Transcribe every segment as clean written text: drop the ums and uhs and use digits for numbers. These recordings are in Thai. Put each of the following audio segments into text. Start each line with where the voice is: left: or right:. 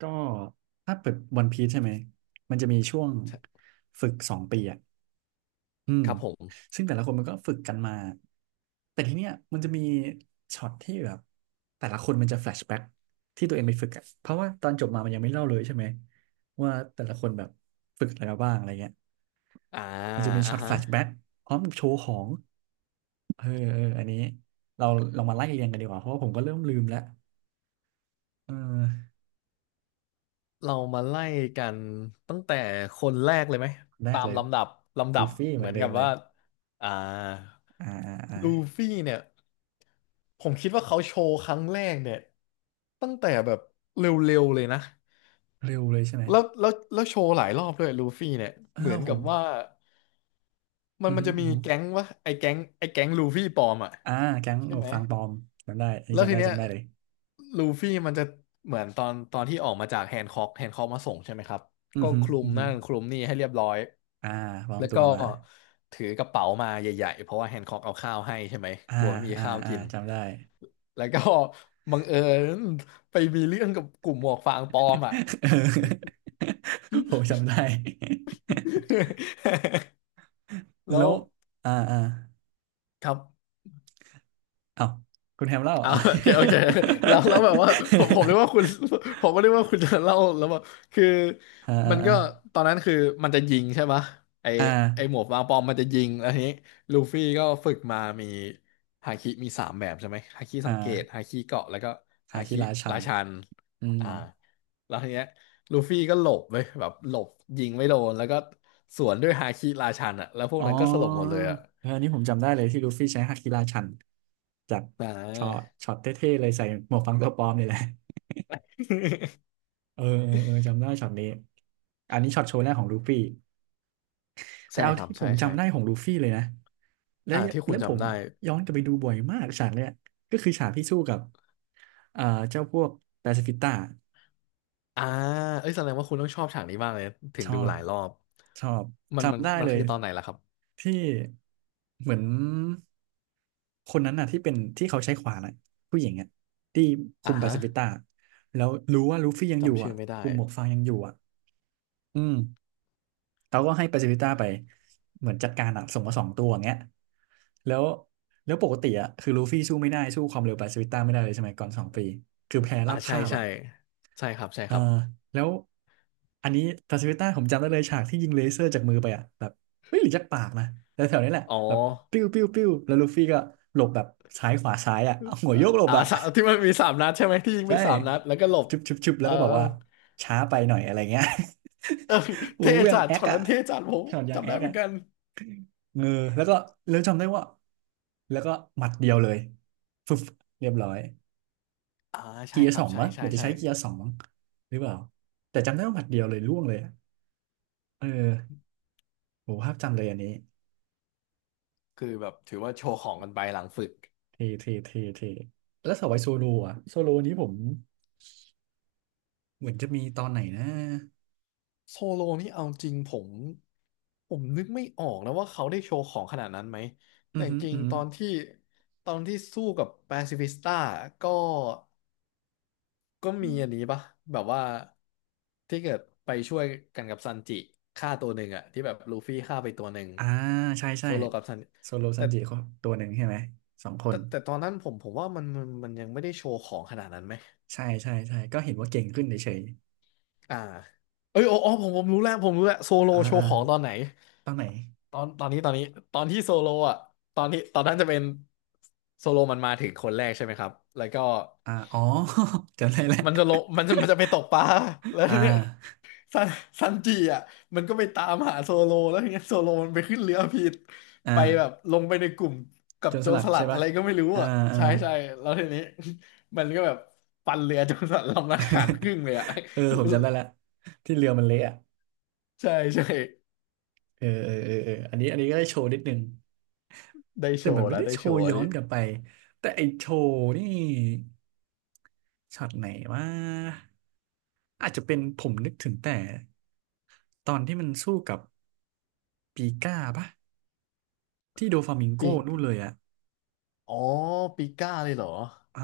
right: ก็ถ้าเปิดวันพี e ใช่ไหมมันจะมีช่วงฝึกสองปีอ่ะอืม
left: ครับผม
right: ซึ่งแต่ละคนมันก็ฝึกกันมาแต่ทีเนี้ยมันจะมีช็อตที่แบบแต่ละคนมันจะแฟลชแบ็กที่ตัวเองไปฝึกอ่ะเพราะว่าตอนจบมามันยังไม่เล่าเลยใช่ไหมว่าแต่ละคนแบบฝึกอะไรมาบ้างอะไรเงี้ย
left: อ่า
right: มันจะมีช็
left: อ่ะ
right: อตแฟ
left: ฮะ
right: ลชแบ็กพร้อมกับโชว์ของเออเอออันนี้เราลองมาไล่เรียงกันดีกว่าเพราะว่าผมก็เริ่มลืมแล้วเออ
left: เรามาไล่กันตั้งแต่คนแรกเลยไหม
right: คนแร
left: ตา
right: ก
left: ม
right: เลย
left: ลำดับลำดั
right: ดู
left: บ
right: ฟี่เห
left: เห
right: มื
left: มื
right: อน
left: อน
right: เดิ
left: กั
right: ม
left: บ
right: เล
left: ว่า
right: ย
left: อ่า
right: อ่าอ่าอ่า
left: ลูฟี่เนี่ยผมคิดว่าเขาโชว์ครั้งแรกเนี่ยตั้งแต่แบบเร็วๆเลยนะ
right: เร็วเลยใช่ไหม
left: แล้วโชว์หลายรอบด้วยลูฟี่เนี่ย
right: เออ
left: เหมือน
right: ผ
left: กั
right: ม
left: บว่า มัน
right: อือ
left: มัน
right: ฮึ
left: จะ
right: อื
left: มี
right: อฮึ
left: แก๊งวะไอ้แก๊งลูฟี่ปลอมอ่ะ
right: อ่าแก๊งห
left: ใช่
right: มวก
left: ไหม
right: ฟางปลอมจำได้อันนี้
left: แล้ว
right: จำ
left: ที
right: ได้
left: เนี้ย
right: จำได้เลย
left: ลูฟี่มันจะเหมือนตอนที่ออกมาจากแฮนค็อกมาส่งใช่ไหมครับ
right: อื
left: ก็
right: อฮึ
left: คลุม
right: อือฮึ
left: นั่นคลุมนี่ให้เรียบร้อย
right: อ่าปลอม
left: แล้ว
right: ตั
left: ก็
right: วมา
left: ถือกระเป๋ามาใหญ่ๆเพราะว่าแฮนค็อกเอาข้าวให้ใช่ไหม
right: อ่า
left: กลัวไม่มี
right: อ่า
left: ข้าว
right: อ่า
left: กิน
right: จำได้
left: แล้วก็ บังเอิญไปมีเรื่องกับกลุ่มหมวกฟางปลอมอ่ะ
right: เออผมจำได้
left: แล้
right: แล้
left: ว
right: วอ่าอ่า
left: ครับ
right: เอ้าคุณแฮมเล่า
left: ออา
right: อ่ะ
left: โอเคแล้วแบบว่าผมผมนึกว่าคุณผมก็นึกว่าคุณจะเล่าแล้วว่าคือ
right: อ่า
left: มัน
right: อ่า
left: ก็ตอนนั้นคือมันจะยิงใช่ปะไอ
right: อ่าอ่
left: ไอหม
right: า
left: วกวางปอมมันจะยิงแล้วทีนี้ลูฟี่ก็ฝึกมามีฮาคิมีสามแบบใช่ไหมฮาคิสังเกต
right: อา
left: ฮาคิเกาะแล้วก็
right: อา
left: ฮา
right: คิ
left: คิ
right: ราชั
left: รา
right: น
left: ชัน
right: อืม
left: อ่าแล้วทีเนี้ยลูฟี่ก็หลบไปแบบหลบยิงไม่โดนแล้วก็สวนด้วยฮาคิราชันอ่ะแล้วพวก
right: อ๋อ
left: นั้นก็สลบหมดเลยอ่ะ
right: เอออันนี้ผมจำได้เลยที่ลูฟี่ใช้ฮาคิราชันจาก
left: อ่
right: ช็อต
left: า
right: ช็อตเท่ๆเลยใส่หมวกฟังตัวปลอมนี่แหละ เออเออเออ จำได้ช็อตนี้ อันนี้ช็อตโชว์แรกของลูฟี่ แต่
left: ใช่
right: เอา
left: ครับ
right: ที่ผ
left: ใช่
right: ม
left: ใช่
right: จำได้ของลูฟี่เลยนะแล้ว
left: อ่าที่คุ
right: แล้
left: ณ
right: วผม
left: จำได้
right: ย้อนกลับไปดูบ่อยมากฉากเนี้ยก็คือฉากที่สู้กับเอ่อเจ้าพวกปาซิฟิสต้า
left: อ่าเอ้ยแสดงว่าคุณต้องชอบฉากนี้มากเลยถึ
right: ช
left: ง
right: อ
left: ดูห
right: บ
left: ลายรอบ
right: ชอบ
left: มันมัน
right: จำได้
left: มัน
right: เล
left: คื
right: ย
left: อตอนไหนล่ะครับ
right: ที่เหมือน คนนั้นน่ะที่เป็นที่เขาใช้ขวานน่ะผู้หญิงอ่ะที่คุ
left: อ่า
right: มปา
left: ฮะ
right: ซิฟิต้าแล้วรู้ว่าลูฟี่ยังอยู่
left: จำชื่
right: อ่ะ
left: อไม่ได้
right: กลุ่มหมวกฟางยังอยู่อ่ะอืมเขาก็ให้ปาซิฟิต้าไปเหมือนจัดการอ่ะส่งมาสองตัวอย่างเงี้ยแล้วแล้วปกติอ่ะคือลูฟี่สู้ไม่ได้สู้ความเร็วปาซิฟิต้าไม่ได้เลยใช่ไหมก่อนสองปีคือแพ้
left: อ่า
right: ราบ
left: ใช่
right: คาบ
left: ใช่
right: อ่ะ
left: ใช่ครับใช่
right: เออ
left: ครับ
right: แล้วอันนี้ตาสวิต้าผมจำได้เลยฉากที่ยิงเลเซอร์จากมือไปอ่ะแบบไม่หรือจากปากนะแต่แถวๆนี้แหละ
left: อ๋อ
right: แบบปิ้วปิ้วปิ้วแล้วลูฟี่ก็หลบแบบซ้ายขวาซ้ายอ่ะเอาหัวโยกหลบ
left: อ่า
right: อ่ะ
left: สามที่ มันมีสามนัดใช่ไหมที่ยิงไป
right: ใช่
left: สามนัดแล้วก็หลบ
right: ชุบชุบชุบแล้
left: เอ
right: ว
left: อ
right: ก็บอกว่าช้าไปหน่อยอะไรเงี้ย
left: เอ อ เท
right: อู้ยัง
left: จัด
right: แอค
left: ช็อต
right: อ่ะ
left: นั้นเทจัดผม
right: ช็อตยัง
left: จำ
right: แอ
left: ได้
right: ค
left: เหมือ
right: อ่ะ
left: นกัน
right: เออแล้วก็แล้วจำได้ว่าแล้วก็หมัดเดียวเลยฟึบเรียบร้อย
left: อ่าใช่
right: เกียร์
left: ค
right: ส
left: รั
right: อ
left: บ
right: ง
left: ใช่
right: มั้งเห
left: ใช่
right: มือนจะ
left: ใช่
right: ใช้เกียร์สองมั้งหรือเปล่าแต่จำได้ว่าหมัดเดียวเลยล่วงเลยอะเออ โหภาพจำเลยอันนี้
left: คือแบบถือว่าโชว์ของกันไปหลังฝึก
right: เท่เท่เท่เท่แล้วสวายโซโลอะโซโลนี้ผมเหมือนจะมีตอนไหนนะ
left: โซโลนี่เอาจริงผมนึกไม่ออกนะว่าเขาได้โชว์ของขนาดนั้นไหม
right: อื
left: แต่
right: อ
left: จ
right: หือ
left: ริ
right: อื
left: ง
right: อหื
left: ต
right: อ
left: อนที่สู้กับแปซิฟิสต้าก็มีอันนี้ปะแบบว่าที่เกิดไปช่วยกันกับซันจิฆ่าตัวหนึ่งอะที่แบบลูฟี่ฆ่าไปตัวหนึ่ง
right: อ่าใช่ใช่
left: โซโลกับซัน
right: โซโลซั
left: แต่
right: นจิเขาตัวหนึ่งใช่ไหมสองคน
left: แต่แต่ตอนนั้นผมว่ามันยังไม่ได้โชว์ของขนาดนั้นไหม
right: ใช่ใช่ใช่ก็เห็นว่าเก่งขึ้นเฉย
left: อ่าเอ้ยอ๋อผมรู้แล้วผมรู้แล้วโซโล
right: ๆอ่า
left: โช
right: อ่า
left: ว์ของตอนไหน
right: ตอนไหน
left: ตอนนี้ตอนนี้ตอนที่โซโลอ่ะตอนนั้นจะเป็นโซโลมันมาถึงคนแรกใช่ไหมครับแล้วก็
right: อ่าอ๋อ จำได้แล้ว
left: มันจะลงมันจะไปตกปลา แล้ว
right: อ่
left: ทีเนี้ย
right: า
left: ซันซันจิอ่ะมันก็ไปตามหาโซโลแล้วทีเนี้ยโซโลมันไปขึ้นเรือผิด
right: อ
left: ไปแบบ
right: ่า
left: ลงไปในกลุ่มกั
right: โจ
left: บ
right: ร
left: โจ
right: ส
left: ร
right: ลัด
left: สลั
right: ใช่
left: ดอะ
right: ปะ
left: ไรก็ไม่รู้
right: อ่า
left: อ่ะ
right: อ่า
left: ใช่ใช่แล้วทีนี้ มันก็แบบปันเรือโจรสลัดลำละขาดครึ่งเลยอ่ะ
right: เออผมจำได้แล้วที่เรือมันเละอะ
left: ใช่ใช่
right: เออเออเออเอออันนี้ก็ได้โชว์นิดนึง
left: ได้
right: แต่
left: โช
right: มัน
left: ว์
right: ไม่
left: แล้ว
right: ได้
left: ได้
right: โช
left: โช
right: ว์
left: ว์อั
right: ย้
left: น
right: อ
left: นี้
right: นกลับไป แต่ไอโชว์นี่ช็อตไหนว่าอาจจะเป็นผมนึกถึงแต่ตอนที่มันสู้กับปีก้าปะที่โดฟามิงโก
left: ปี
right: นู่น
left: ก
right: เลยอะ
left: อ๋อปีก้าเลยเหรอ
right: อ่า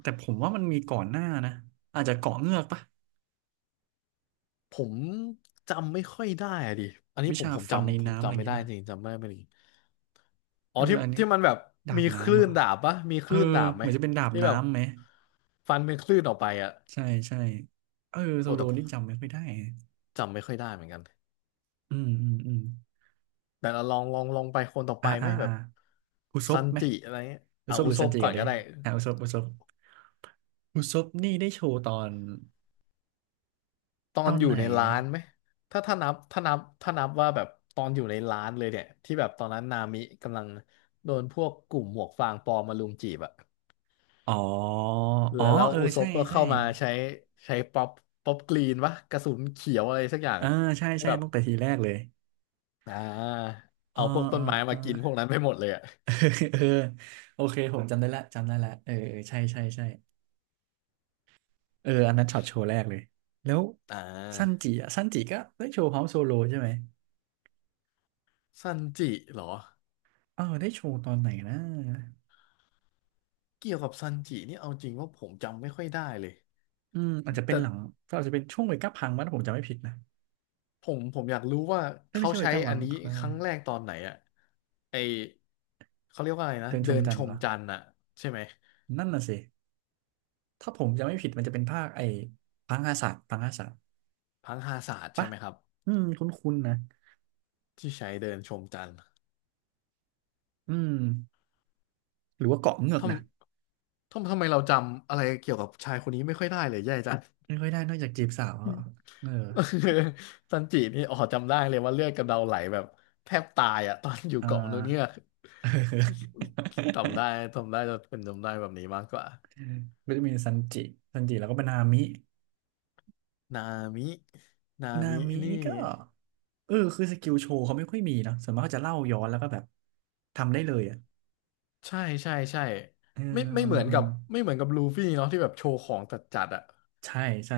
right: แต่ผมว่ามันมีก่อนหน้านะอาจจะเกาะเงือกปะ
left: ผมจำไม่ค่อยได้อะดิอันนี้
right: วิชาฟันใน
left: ผม
right: น้ำอะไรอ
left: จำ
right: ย่า
left: ไม่
right: งงี้
left: ได้
right: ปะ
left: จริงจำไม่ได้จริงอ๋อ
right: เออ
left: ที่
right: อันนี้
left: ที่มันแบบ
right: ดา
left: มี
right: บ
left: ค
right: น้ำ
left: ลื่
right: เหรอ
left: นดาบปะมีค
right: เออ
left: ลื่นดาบไห
right: เห
left: ม
right: มือนจะเป็นดาบ
left: ที่แบบ
right: น้ำไหม
left: ฟันเป็นคลื่นออกไปอะ
right: ใช่ใช่เออโซ
left: โอ้
right: โล
left: แต่ผ
right: นี่
left: ม
right: จำไม่ค่อยได้
left: จำไม่ค่อยได้เหมือนกัน
right: อืมอืมอืม
left: แต่เราลองไปคนต่อไป
right: อ่า
left: ไหม
right: อ่า
left: แบ
right: อ่า
left: บ
right: คุซ
left: ซั
right: บ
left: น
right: ไหม
left: จิอะไรเงี้ย
right: อุ
left: อ่ะ
right: ซบ
left: อุ
right: หรือ
left: ซ
right: ซัน
left: บ
right: จิ
left: ก่อ
right: กั
left: น
right: นดิ
left: ก็ได้
right: อ่ะอุซบอุซบอุซบนี่ได้โชว์ตอน
left: ตอ
right: ตอ
left: น
right: น
left: อยู่
right: ไหน
left: ในร้า
right: นะ
left: นไหมถ้านับว่าแบบตอนอยู่ในร้านเลยเนี่ยที่แบบตอนนั้นนามิกำลังโดนพวกกลุ่มหมวกฟางปลอมมาลุมจีบอะ
right: อ๋ออ๋
left: แล้
right: อ
left: วแล้ว
right: เออ
left: อุซ
right: ใช่
left: บก็
right: ใช่
left: เข้ามาใช้ใช้ป๊อปกรีนวะกระสุนเขียวอะไรสักอย่าง
right: เออใช่
left: ให้
right: ใช่
left: แบบ
right: ตั้งแต่ทีแรกเลย
left: อ่า
right: อ๋อ
left: เอาพวก
right: อ๋
left: ต้
right: อ
left: นไม้
right: อ๋
left: มา
right: อ
left: กินพวกนั้นไปหมดเลยอ่ะ
right: เออโอเคผมจำได้ละจำได้ละเออเออใช่ใช่ใช่เอออันนั้นช็อตโชว์แรกเลยแล้ว
left: อ่
right: ซัน
left: า
right: จิอ่ะซันจิก็ได้โชว์เฮาโซโลใช่ไหม
left: ซันจิเหรอ
right: เออได้โชว์ตอนไหนนะ
left: เกี่ยวกับซันจินี่เอาจริงว่าผมจำไม่ค่อยได้เลย
right: อืมอาจจะเป็
left: แต่
right: นหลังก็อาจจะเป็นช่วงเวก้าพังมั้งถ้าผมจำไม่ผิดนะ
left: ผมอยากรู้ว่า
right: ไอ่ไม่
left: เขา
right: ใช่เว
left: ใช้
right: ก้า
left: อั
right: พั
left: น
right: ง
left: นี้
right: เขาเรียก
left: ค
right: ว่าอะ
left: รั้งแร
right: ไร
left: กตอนไหนอ่ะไอเขาเรียกว่าอะไรนะ
right: เดินช
left: เดิ
right: ม
left: น
right: จั
left: ช
right: นทร์เห
left: ม
right: รอ
left: จันทร์อ่ะใช่ไหม
right: นั่นน่ะสิ ถ้าผมจำไม่ผิดมันจะเป็นภาคไอ้พังอาสาพังอาสา
left: พังฮาศาสตร์ใช่
right: ปะ
left: ไหมครับ
right: อืมคุ้นๆนะ
left: ที่ใช้เดินชมจันทร์
right: อืมหรือว่าเกาะเงือ
left: ท
right: กนะ
left: ทำไมเราจำอะไรเกี่ยวกับชายคนนี้ไม่ค่อยได้เลยแย่จัง
right: ไม่ค่อยได้นอกจากจีบสาวเออ
left: ซันจินี่อ๋อจำได้เลยว่าเลือดกำเดาไหลแบบแทบตายอ่ะตอนอยู่
right: อ่า
left: เกาะนู้นเนี่ยจำได้จะเป็นจำได้แบบนี้มากกว่า
right: ก็จะมีซันจิซันจิแล้วก็เป็นนามิ
left: นามินา
right: นา
left: มิ
right: มิ
left: นี่
right: นี่ก็เออคือสกิลโชว์เขาไม่ค่อยมีเนาะส่วนมากเขาจะเล่าย้อนแล้วก็แบบทำได้เลยอ่ะ
left: ใช่ใช่ใช่
right: เออ
left: ไม่ไม่เหมือน
right: เอ
left: กับ
right: อ
left: ไม่เหมือนกับลูฟี่เนาะที่แบบโชว์ของจัดอ่ะ
right: ใช่ใช่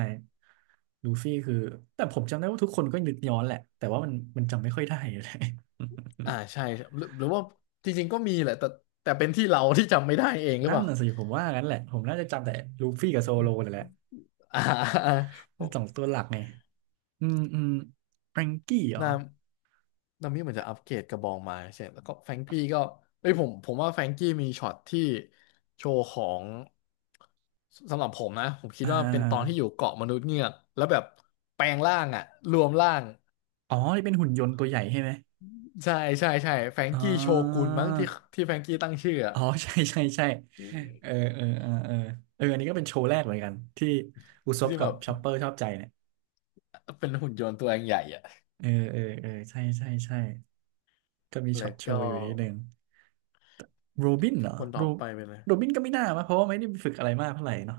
right: ลูฟี่คือแต่ผมจำได้ว่าทุกคนก็นึกย้อนแหละแต่ว่ามันจำไม่ค่อยได้เลย
left: อ่าใช่หรือว่าจริงๆก็มีแหละแต่แต่เป็นที่เราที่จำไม่ได้เองหรือ
right: นั่
left: เป
right: น
left: ล่า
right: น่ะสิผมว่างั้นแหละผมน่าจะจำแต่ลูฟี่กับโซโลเลยแหละ
left: อ่า อ่า
right: สองตัวหลักไงอืมอืมแฟรงกี้เหรอ
left: นาม นามิเหมือนจะอัปเกรดกระบองมาใช่แล้วก็แฟรงกี้ก็เอ้ยผมว่าแฟรงกี้มีช็อตที่โชว์ของสำหรับผมนะผมคิ
right: อ่
left: ดว่าเป็นตอนที่
right: า
left: อยู่เกาะมนุษย์เงือกแล้วแบบแปลงร่างอ่ะรวมร่าง
right: อ๋อนี่เป็นหุ่นยนต์ตัวใหญ่ใช่ไหม
left: ใช่ใช่ใช่แฟรง
right: อ๋
left: กี้โชกุนมั้งที่
right: อ
left: ที่แฟรงกี้ตั้งชื่ออะ
right: อ๋อ ใช่ใช่ใช่
left: อื
right: เออ
left: ม
right: เออเออเออเอออันนี้ก็เป็นโชว์แรกเหมือนกันที่อุซบ
left: ที่
right: กั
left: แบ
right: บ
left: บ
right: ชอปเปอร์ชอบใจเนี่ย
left: เป็นหุ่นยนต์ตัวเองใหญ่อ่ะ
right: เออเออเออใช่ใช่ใช่ก็มีช็อ
left: แล้
right: ต
left: ว
right: โช
left: ก็
right: ว์อยู่นิดนึงโรบินเหรอ
left: คนต่
right: โร
left: อไปเป็นอะไร
right: โรบินก็ไม่น่ามาเพราะว่าไม่ได้ฝึกอะไรมากเท่าไหร่เนาะ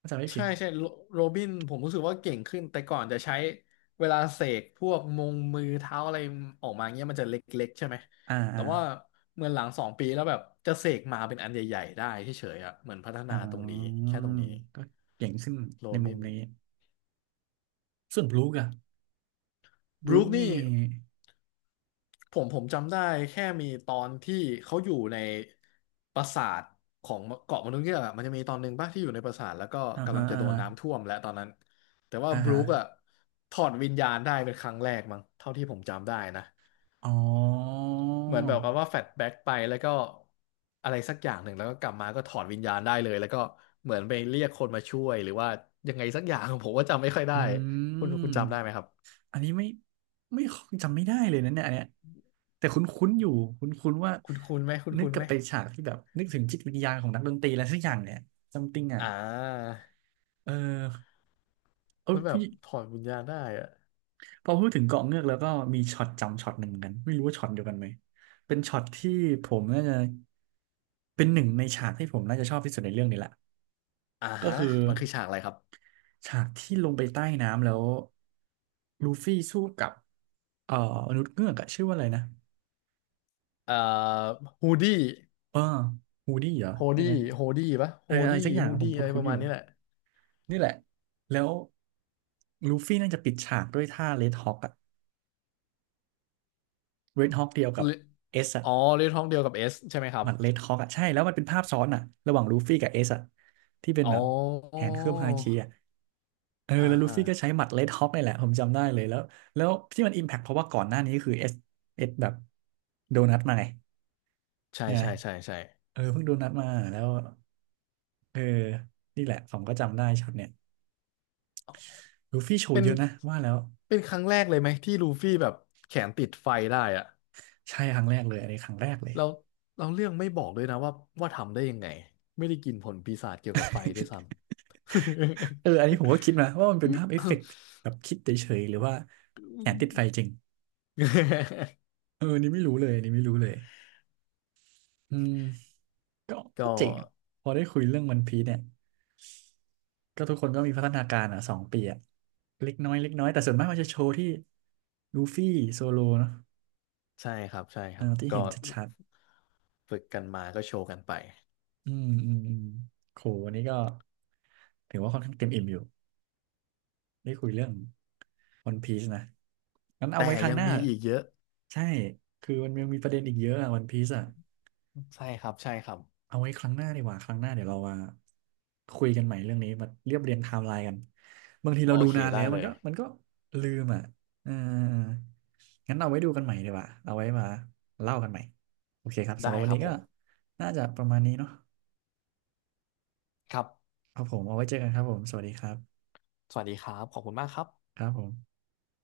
right: ถ้าจำไม่ผิ
left: ใช่
right: ด
left: ใช่โรโรบินผมรู้สึกว่าเก่งขึ้นแต่ก่อนจะใช้เวลาเสกพวกมงมือเท้าอะไรออกมาเงี้ยมันจะเล็กๆใช่ไหม
right: อ่า
left: แต่
right: อ่า
left: ว่าเหมือนหลัง2 ปีแล้วแบบจะเสกมาเป็นอันใหญ่ๆได้เฉยๆอ่ะเหมือนพัฒ
right: อ๋
left: นาตรงนี้
right: อ
left: แค่ตรงนี้
right: ก็เก่งขึ้น
left: โร
right: ในมุ
left: บิ
right: ม
left: น
right: นี้ส่วนบลูกอะบ
left: บ
right: ลู
left: รู
right: ก
left: ค
right: นี่
left: นี่ ผมจำได้แค่มีตอนที่เขาอยู่ในปราสาทของเกาะมนุษย์เงือกอะมันจะมีตอนหนึ่งป่ะที่อยู่ในปราสาทแล้วก็
right: อ่า
left: กำ
right: ฮะ
left: ลังจะ
right: อ่า
left: โดน
right: ฮะ
left: น้ำท่วมและตอนนั้นแต่ว่า
right: อ่า
left: บรู
right: ฮะ
left: คอะถอดวิญญาณได้เป็นครั้งแรกมั้งเท่าที่ผมจำได้นะ
right: อ๋อ
left: เหมือนแบบกับว่าแฟลชแบ็กไปแล้วก็อะไรสักอย่างหนึ่งแล้วก็กลับมาก็ถอดวิญญาณได้เลยแล้วก็เหมือนไปเรียกคนมาช่วยหรือว่ายังไงสักอย่าง ผมก็จำไม่ค่อยได้
right: อื
left: คุณ
right: ม
left: จำได้ไหมครับ
right: อันนี้ไม่ไม่จำไม่ได้เลยนะเนี่ยอันเนี้ยแต่คุ้นๆอยู่คุ้นๆว่า
left: คุณคุณไหมคุณ
right: นึก
left: คุณ
right: กลั
left: ไห
right: บ
left: ม
right: ไปฉากที่แบบนึกถึงจิตวิญญาณของนักดนตรีอะไรสักอย่างเนี่ยซัมติงอ่ะ
left: อ่า
right: เออเออ
left: มันแบ
right: ผู้
left: บถอดวิญญาณได้อะ
right: พอพูดถึงเกาะเงือกแล้วก็มีช็อตจำช็อตหนึ่งเหมือนกันไม่รู้ว่าช็อตเดียวกันไหมเป็นช็อตที่ผมน่าจะเป็นหนึ่งในฉากที่ผมน่าจะชอบที่สุดในเรื่องนี้แหละ
left: อ่า
right: ก็
left: ฮะ
right: คือ
left: มันคือฉากอะไรครับ
right: ฉากที่ลงไปใต้น้ำแล้วลูฟี่สู้กับเอ่อมนุษย์เงือกอะชื่อว่าอะไรนะ
left: เอ่อฮูดี้
right: เออฮูดี้เหรอ
left: โฮ
right: ใช่
left: ดี้
right: ไหม
left: โฮดี้ปะ
right: เอ
left: โฮ
right: ออะไร
left: ดี้
right: สักอย่าง
left: ฮู
right: ผ
left: ดี้
right: ม
left: อะไรป
right: คุ้น
left: ระ
right: ๆอ
left: มาณ
right: ยู่
left: นี้แหละ
right: นี่แหละแล้วลูฟี่น่าจะปิดฉากด้วยท่าเรดฮอ k อะเรดฮอ k เดียวกั
left: เล
right: บ
left: อ
right: เอสอะ
left: อ๋อเรื่องท้องเดียวกับเอสใช่ไหมครั
right: ห
left: บ
right: มัดเรดฮอกอ่ะใช่แล้วมันเป็นภาพซ้อนอ่ะระหว่างลูฟี่กับเอสอ่ะที่เป็น
left: อ๋
right: แบบแข
left: อ
right: นเคลือบฮาคิอ่ะเออ
left: อ่า
right: แล้วลู
left: อ่า
right: ฟี่ก็ใช้หมัดเรดฮอกนี่แหละผมจำได้เลยแล้วแล้วที่มันอิมแพคเพราะว่าก่อนหน้านี้คือเอสเอสแบบโดนัทมาไง
left: ใช่
right: ใช่ไหม
left: ใช่ใช่ใช่
right: เออเพิ่งโดนัทมาแล้วเออนี่แหละผมก็จำได้ช็อตเนี่ยลูฟี่โช
left: เป็
right: ว์
left: น
right: เยอะนะว่าแล้ว
left: เป็นครั้งแรกเลยไหมที่ลูฟี่แบบแขนติดไฟได้อะ
right: ใช่ครั้งแรกเลยอันนี้ครั้งแรกเลย
left: แล้วเราเรื่องไม่บอกด้วยนะว่าทำได้ยังไงไม่ได้กินผลปีศาจเกี่ยวกับไฟด้วยซ้ำ
right: เอออันนี้ผมก็คิดนะว่ามันเป็นภาพเอฟเฟกต์แบบคิดเฉยๆหรือว่าแขนติดไฟจริง เอออันนี่ไม่รู้เลยอันนี่ไม่รู้เลยอืม ก็
left: ก็
right: ก็เจ๋งอะพอได้คุยเรื่องวันพีซเนี่ยก็ทุกคนก็มีพัฒนาการอ่ะ2 ปีอ่ะเล็กน้อยเล็กน้อยแต่ส่วนมากมันจะโชว์ที่ลูฟี่โซโลเนาะ
left: ใช่ครับใช่ค
right: เออ
left: รับ
right: ที่
left: ก็
right: เห็นชัด
left: ฝึกกันมาก็โชว์กันไป
right: ๆอืมอืมอืมโหวันนี้ก็ถือว่าค่อนข้างเต็มอิ่มอยู่ได้คุยเรื่องวันพีซนะงั้นเอา
left: แต่
right: ไว้ครั้ง
left: ยั
right: ห
left: ง
right: น้า
left: มีอีกเยอะ
right: ใช่คือมันยังมีประเด็นอีกเยอะอ่ะวันพีซอ่ะ
left: ใช่ครับใช่ครับ
right: เอาไว้ครั้งหน้าดีกว่าครั้งหน้าเดี๋ยวเรามาคุยกันใหม่เรื่องนี้มาเรียบเรียงไทม์ไลน์กันบางที
left: โอ
right: เราดู
left: เค
right: นาน
left: ได้
right: แล้วมั
left: เล
right: น
left: ย
right: ก็มันก็ลืมอ่ะเอองั้นเอาไว้ดูกันใหม่ดีกว่าเอาไว้มาเล่ากันใหม่โอเคครับ
left: ได้
right: สำหรับวั
left: ค
right: น
left: รับ
right: นี้
left: ผ
right: ก็
left: ม
right: น่าจะประมาณนี้เนาะ
left: ครับ
right: ครับผมเอาไว้เจอกันครับผมสวัสดีครับ
left: สวัสดีครับขอบคุณมากครับ
right: ครับผม